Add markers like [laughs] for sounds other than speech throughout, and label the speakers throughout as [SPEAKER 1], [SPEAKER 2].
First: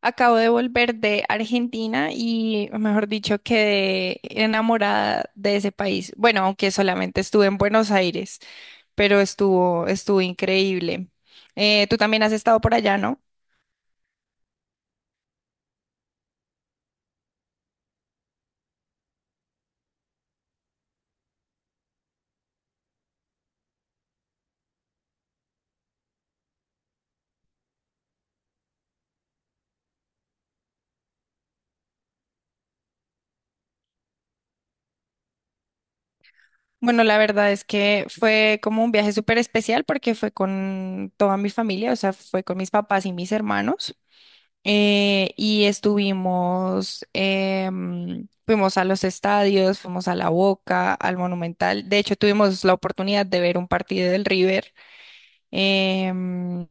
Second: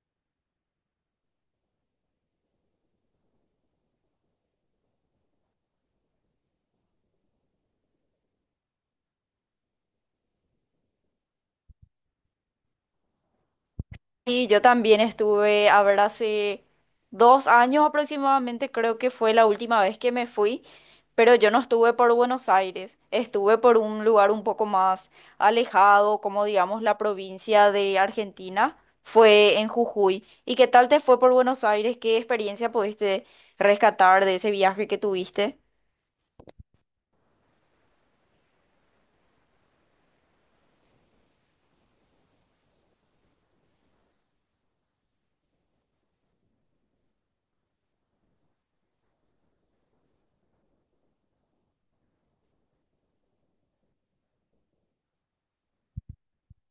[SPEAKER 1] Acabo de volver de Argentina y, mejor dicho, quedé enamorada de ese país. Bueno, aunque solamente estuve en Buenos Aires, pero estuvo increíble. Tú también has estado por allá, ¿no?
[SPEAKER 2] Sí, yo también estuve, a ver, hace 2 años aproximadamente, creo que fue la última vez que me fui, pero yo no estuve por Buenos Aires, estuve por un lugar un poco más alejado, como digamos la provincia de Argentina, fue en Jujuy. ¿Y qué tal te fue por Buenos Aires? ¿Qué experiencia pudiste rescatar de ese viaje que tuviste?
[SPEAKER 1] Bueno, la verdad es que fue como un viaje súper especial porque fue con toda mi familia, o sea, fue con mis papás y mis hermanos. Y estuvimos, fuimos a los estadios, fuimos a La Boca, al Monumental. De hecho, tuvimos la oportunidad de ver un partido del River. Em,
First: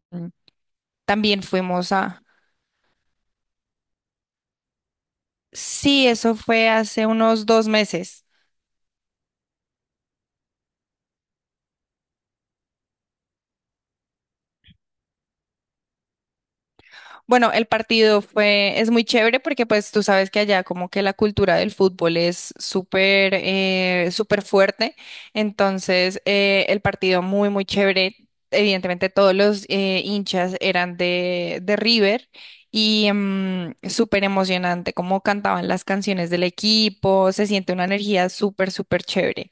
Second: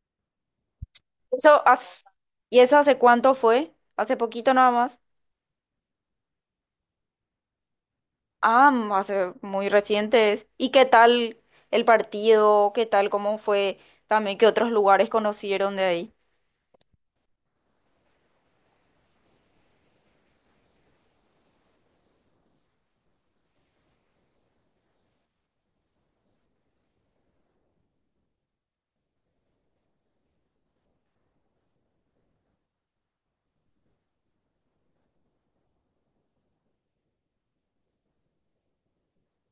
[SPEAKER 1] También
[SPEAKER 2] Eso
[SPEAKER 1] fuimos
[SPEAKER 2] has-
[SPEAKER 1] a...
[SPEAKER 2] ¿Y eso hace cuánto fue? ¿Hace poquito nada más?
[SPEAKER 1] Sí, eso fue hace unos dos meses.
[SPEAKER 2] Ah, hace muy recientes. ¿Y qué tal el partido? ¿Qué tal cómo fue también que otros lugares conocieron de ahí?
[SPEAKER 1] Bueno, el partido fue, es muy chévere porque pues tú sabes que allá como que la cultura del fútbol es súper, súper fuerte. Entonces, el partido muy, muy chévere. Evidentemente todos los hinchas eran de River y súper emocionante como cantaban las canciones del equipo. Se siente una energía súper, súper chévere.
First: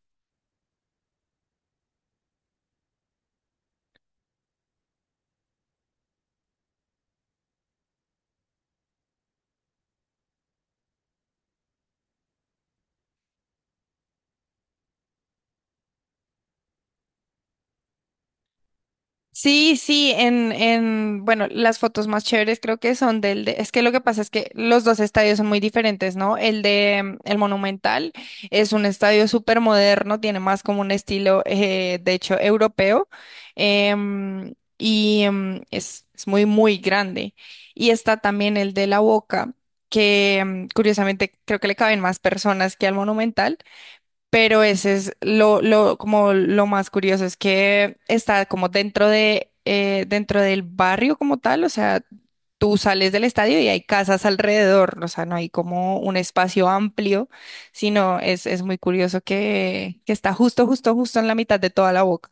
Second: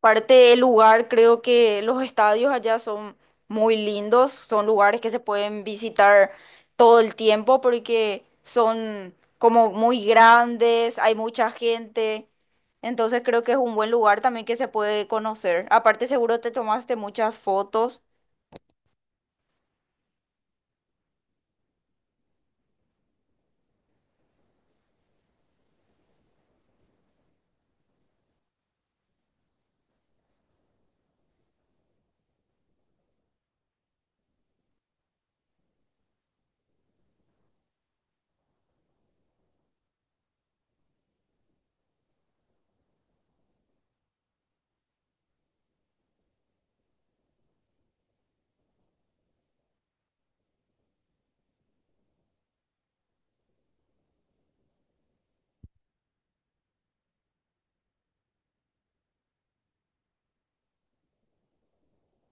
[SPEAKER 2] Parte del lugar, creo que los estadios allá son muy lindos, son lugares que se pueden visitar todo el tiempo porque son como muy grandes, hay mucha gente. Entonces creo que es un buen lugar también que se puede conocer. Aparte seguro te tomaste muchas fotos.
[SPEAKER 1] Sí, sí, bueno, las fotos más chéveres creo que son del de, es que lo que pasa es que los dos estadios son muy diferentes, ¿no? El de, el Monumental es un estadio súper moderno, tiene más como un estilo, de hecho, europeo, em, y es muy, muy grande. Y está también el de La Boca, que curiosamente creo que le caben más personas que al Monumental, pero ese es lo, como lo más curioso, es que está como dentro de, dentro del barrio como tal, o sea, tú sales del estadio y hay casas alrededor, o sea, no hay como un espacio amplio, sino es muy curioso que está justo, justo, justo en la mitad de toda la boca.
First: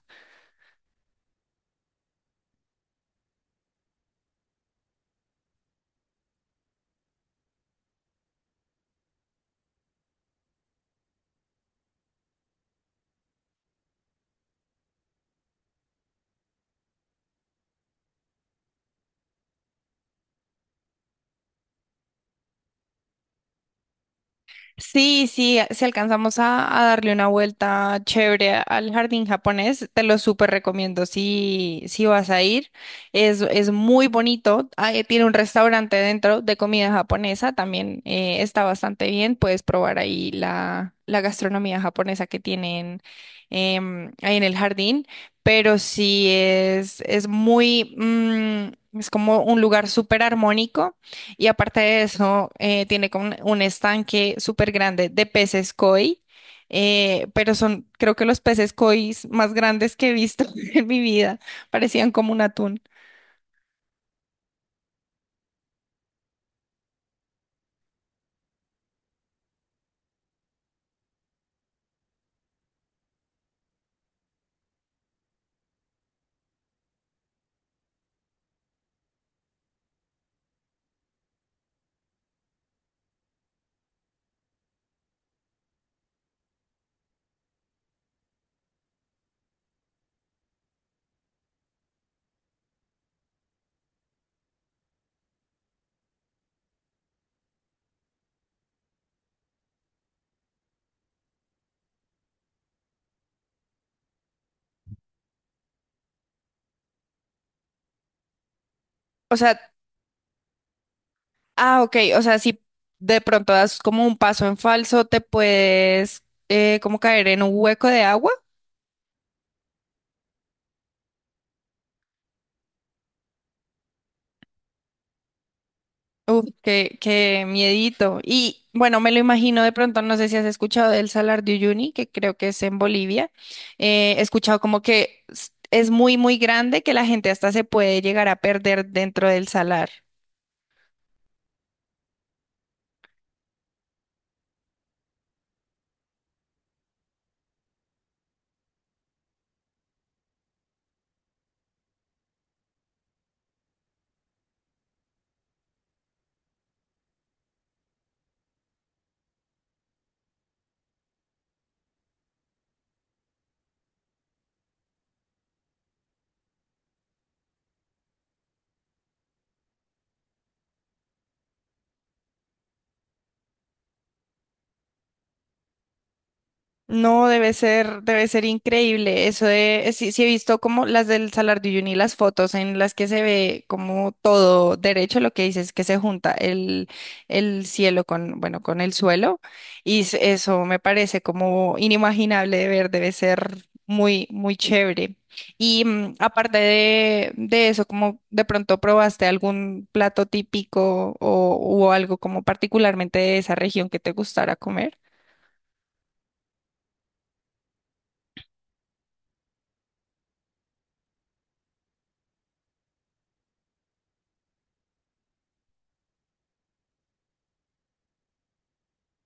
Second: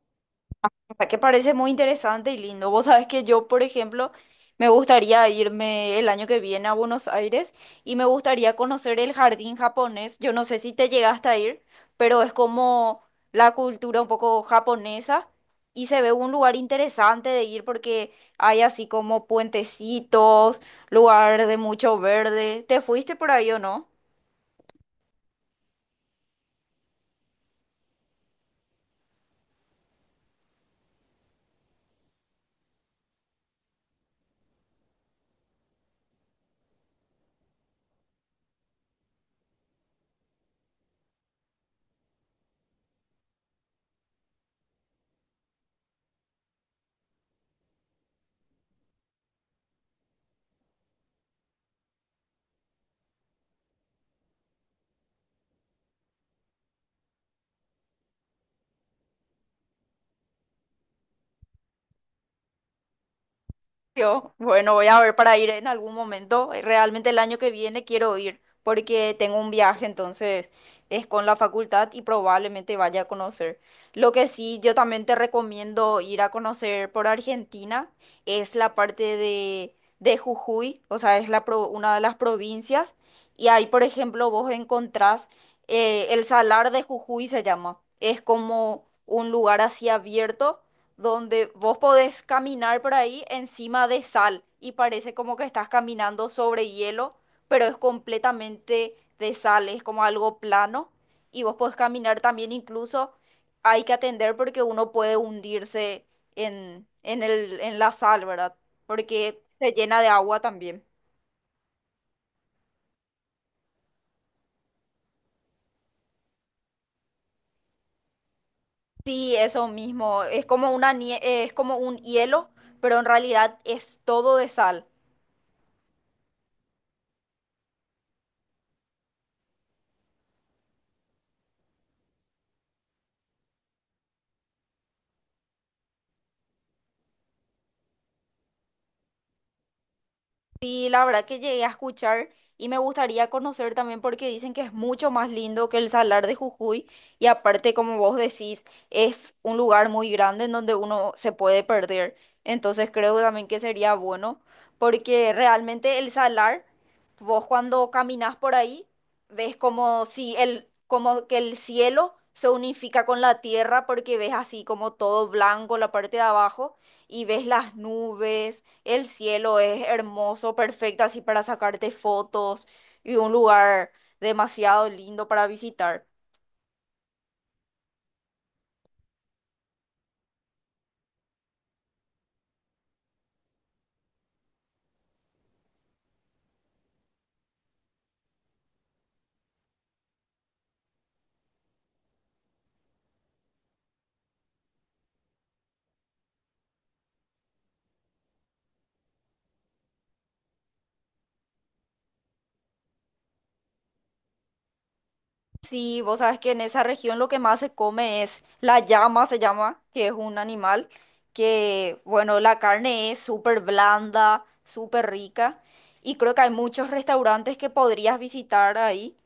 [SPEAKER 2] O sea, que parece muy interesante y lindo. Vos sabés que yo, por ejemplo, me gustaría irme el año que viene a Buenos Aires y me gustaría conocer el jardín japonés. Yo no sé si te llegaste a ir, pero es como la cultura un poco japonesa y se ve un lugar interesante de ir porque hay así como puentecitos, lugar de mucho verde. ¿Te fuiste por ahí o no?
[SPEAKER 1] Sí, sí, si alcanzamos a darle una vuelta chévere al jardín japonés, te lo súper recomiendo si, si vas a ir. Es muy bonito, ah, tiene un restaurante dentro de comida japonesa, también está bastante bien, puedes probar ahí la gastronomía japonesa que tienen ahí en el jardín, pero sí es muy, es como un lugar súper armónico. Y aparte de eso, tiene como un estanque súper grande de peces koi, pero son, creo que los peces koi más grandes que he visto [laughs] en mi vida, parecían como un atún.
[SPEAKER 2] Yo, bueno, voy a ver para ir en algún momento. Realmente el año que viene quiero ir porque tengo un viaje, entonces es con la facultad y probablemente vaya a conocer. Lo que sí, yo también te recomiendo ir a conocer por Argentina, es la parte de, Jujuy, o sea, es la una de las provincias y ahí, por ejemplo, vos encontrás el Salar de Jujuy se llama. Es como un lugar así abierto donde vos podés caminar por ahí encima de sal y parece como que estás caminando sobre hielo, pero es completamente de sal, es como algo plano y vos podés caminar también incluso, hay que atender porque uno puede hundirse en la sal, ¿verdad?
[SPEAKER 1] O
[SPEAKER 2] Porque
[SPEAKER 1] sea,
[SPEAKER 2] se llena de agua también.
[SPEAKER 1] ah, ok, o sea, si de pronto das como un paso en falso, te puedes como caer en un hueco de agua.
[SPEAKER 2] Sí, eso mismo, es como es como un hielo, pero en realidad es todo de sal.
[SPEAKER 1] Uf, qué, qué miedito. Y bueno, me lo imagino de pronto, no sé si has escuchado del Salar de Uyuni, que creo que es en Bolivia. He escuchado como que es muy, muy grande, que la gente hasta se puede llegar a perder dentro del salar.
[SPEAKER 2] Sí, la verdad que llegué a escuchar y me gustaría conocer también porque dicen que es mucho más lindo que el Salar de Jujuy y aparte, como vos decís, es un lugar muy grande en donde uno se puede perder. Entonces creo también que sería bueno porque realmente el Salar, vos cuando caminas por ahí, ves como si el, como que el cielo se unifica con la tierra porque ves así como todo blanco la parte de abajo y ves las nubes, el cielo es hermoso, perfecto, así para sacarte fotos y un lugar demasiado lindo para visitar.
[SPEAKER 1] No, debe ser increíble. Eso de, sí, sí he visto como las del Salar de Uyuni, las fotos en las que se ve como todo derecho, lo que dices que se junta el cielo con, bueno, con el suelo. Y eso me parece como inimaginable de ver, debe ser muy, muy chévere. Y aparte de eso, ¿como de pronto probaste algún plato típico o algo como particularmente de esa región que te gustara comer?
[SPEAKER 2] Sí, vos sabes que en esa región lo que más se come es la llama, se llama, que es un animal que, bueno, la carne es súper blanda, súper rica y creo que hay muchos restaurantes que podrías visitar ahí.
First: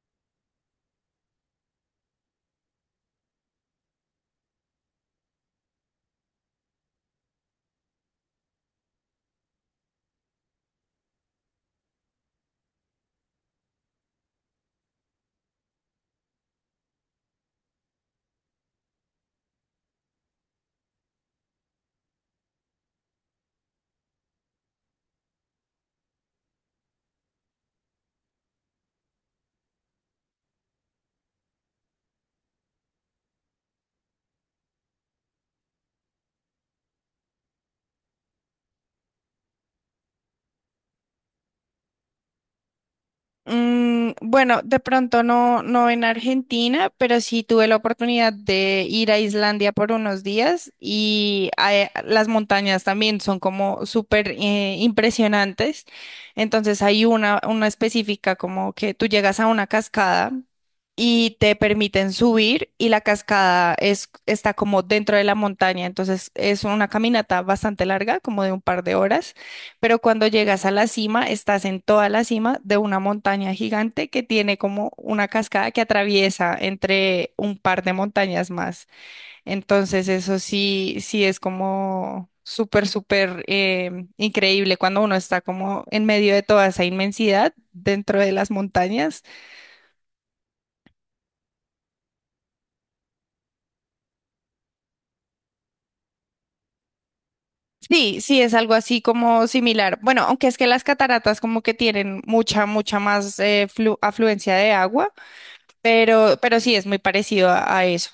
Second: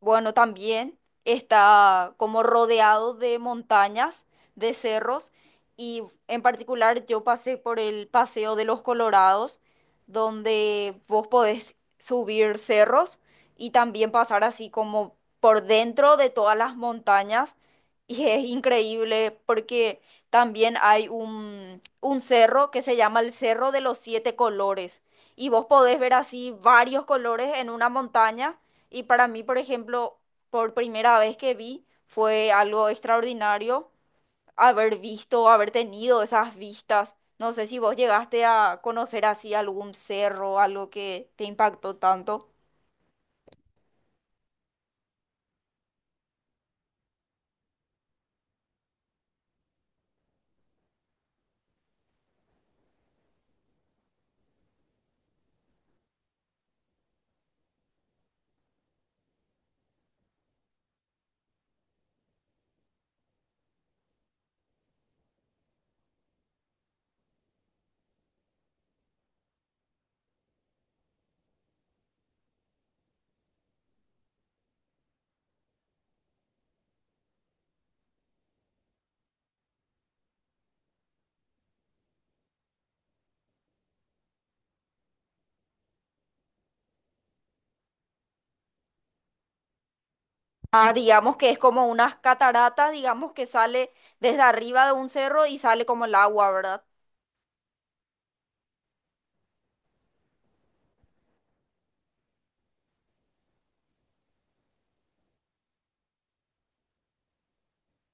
[SPEAKER 2] Bueno, también está como rodeado de montañas, de cerros, y en particular yo pasé por el Paseo de los Colorados, donde vos podés subir cerros y también pasar así como por dentro de todas las montañas. [laughs] Y es increíble porque también hay un cerro que se llama el Cerro de los Siete Colores. Y vos podés ver así varios colores en una montaña y para mí, por ejemplo, por primera vez que vi, fue algo extraordinario haber visto, haber tenido esas vistas. No sé si vos llegaste a conocer así algún cerro, algo que te impactó tanto.
[SPEAKER 1] Bueno, de pronto no, no en Argentina, pero sí tuve la oportunidad de ir a Islandia por unos días y las montañas también son como súper impresionantes. Entonces hay una específica como que tú llegas a una cascada y te permiten subir y la cascada es, está como dentro de la montaña. Entonces es una caminata bastante larga, como de un par de horas, pero cuando llegas a la cima, estás en toda la cima de una montaña gigante que tiene como una cascada que atraviesa entre un par de montañas más. Entonces, eso sí, sí es como súper, súper increíble cuando uno está como en medio de toda esa inmensidad dentro de las montañas.
[SPEAKER 2] Ah, digamos que es como unas cataratas, digamos que sale desde arriba de un cerro y sale como el agua, ¿verdad?
[SPEAKER 1] Sí, sí, es algo así como similar. Bueno, aunque es que las cataratas como que tienen mucha, mucha más afluencia de agua, pero sí es muy parecido a eso.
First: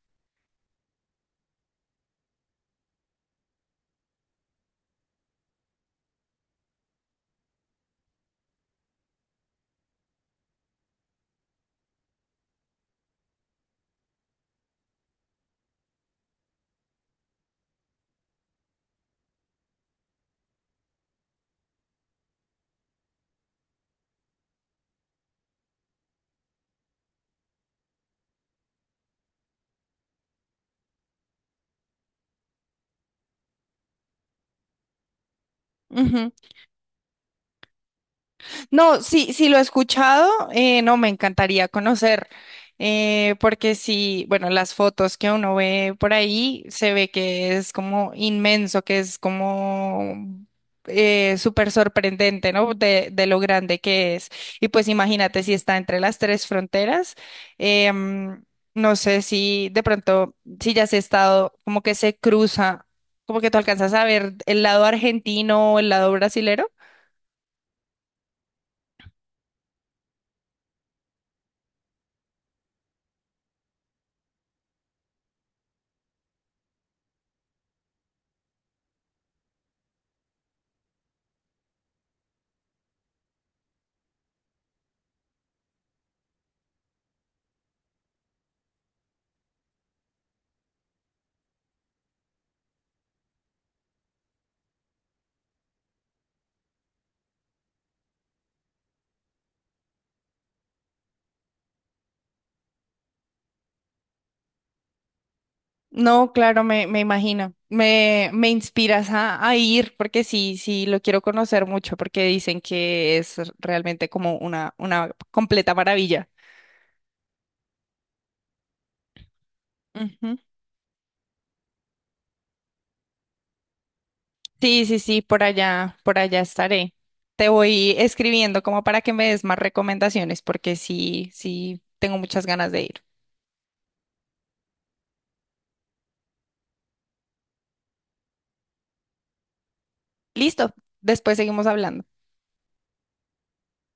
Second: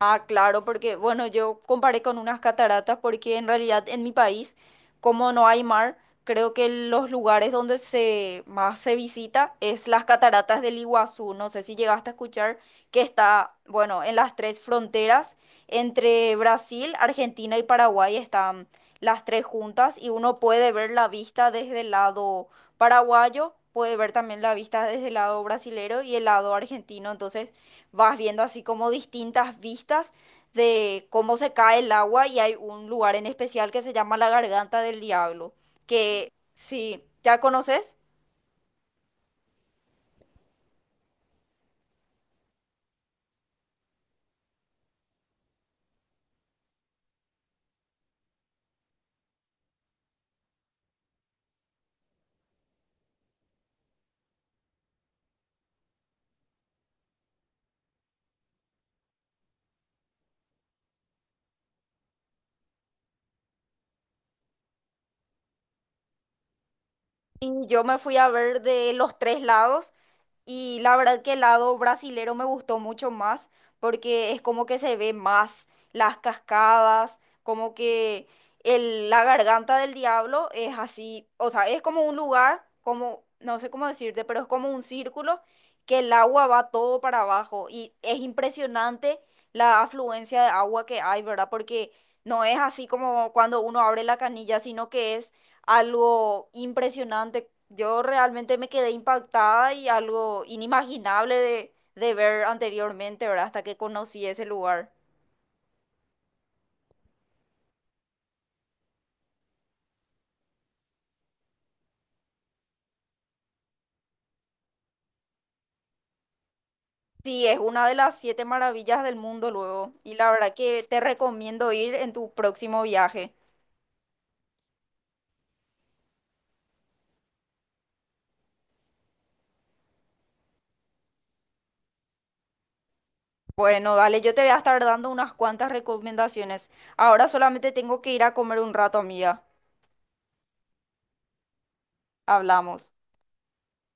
[SPEAKER 2] Ah, claro, porque bueno, yo comparé con unas cataratas porque en realidad en mi país, como no hay mar, creo que los lugares donde se más se visita es las cataratas del Iguazú. No sé si llegaste a escuchar que está, bueno, en las tres fronteras entre Brasil, Argentina y Paraguay están las tres juntas y uno puede ver la vista desde el lado paraguayo, puede ver también la vista desde el lado brasilero y el lado argentino. Entonces, vas viendo así como distintas vistas de cómo se cae el agua y hay un lugar en especial que se llama la Garganta del Diablo, que
[SPEAKER 1] Ujú.
[SPEAKER 2] sí, ¿ya conoces?
[SPEAKER 1] No, sí, sí lo he escuchado, no, me encantaría conocer, porque sí, bueno, las fotos que uno ve por ahí se ve que es como inmenso, que es como súper sorprendente, ¿no? De lo grande que es. Y pues imagínate si está entre las tres fronteras. em, no sé si de pronto, si ya has estado, como que se cruza, como que tú alcanzas a ver el lado argentino o el lado brasilero.
[SPEAKER 2] Y yo me fui a ver de los tres lados. Y la verdad que el lado brasilero me gustó mucho más porque es como que se ve más las cascadas, como que el, la garganta del diablo es así, o sea, es como un lugar, como, no sé cómo decirte, pero es como un círculo que el agua va todo para abajo y es impresionante la afluencia de agua que hay, ¿verdad? Porque no es así como cuando uno abre la canilla, sino que es algo impresionante. Yo realmente me quedé impactada y algo inimaginable de, ver anteriormente, ¿verdad? Hasta que conocí ese lugar.
[SPEAKER 1] No, claro, me imagino. Me inspiras a ir porque sí, sí, lo quiero conocer mucho porque dicen que es realmente como una completa maravilla.
[SPEAKER 2] Sí, es una de las siete maravillas del mundo luego. Y la
[SPEAKER 1] Ujú.
[SPEAKER 2] verdad que te recomiendo ir en tu próximo viaje.
[SPEAKER 1] Sí, sí, sí, por allá estaré. Te voy escribiendo como para que me des más recomendaciones porque sí, sí, tengo muchas ganas de ir.
[SPEAKER 2] Bueno, dale, yo te voy a estar dando unas cuantas recomendaciones. Ahora solamente tengo que ir a comer un rato, amiga.
[SPEAKER 1] Listo, después seguimos hablando.
[SPEAKER 2] Hablamos.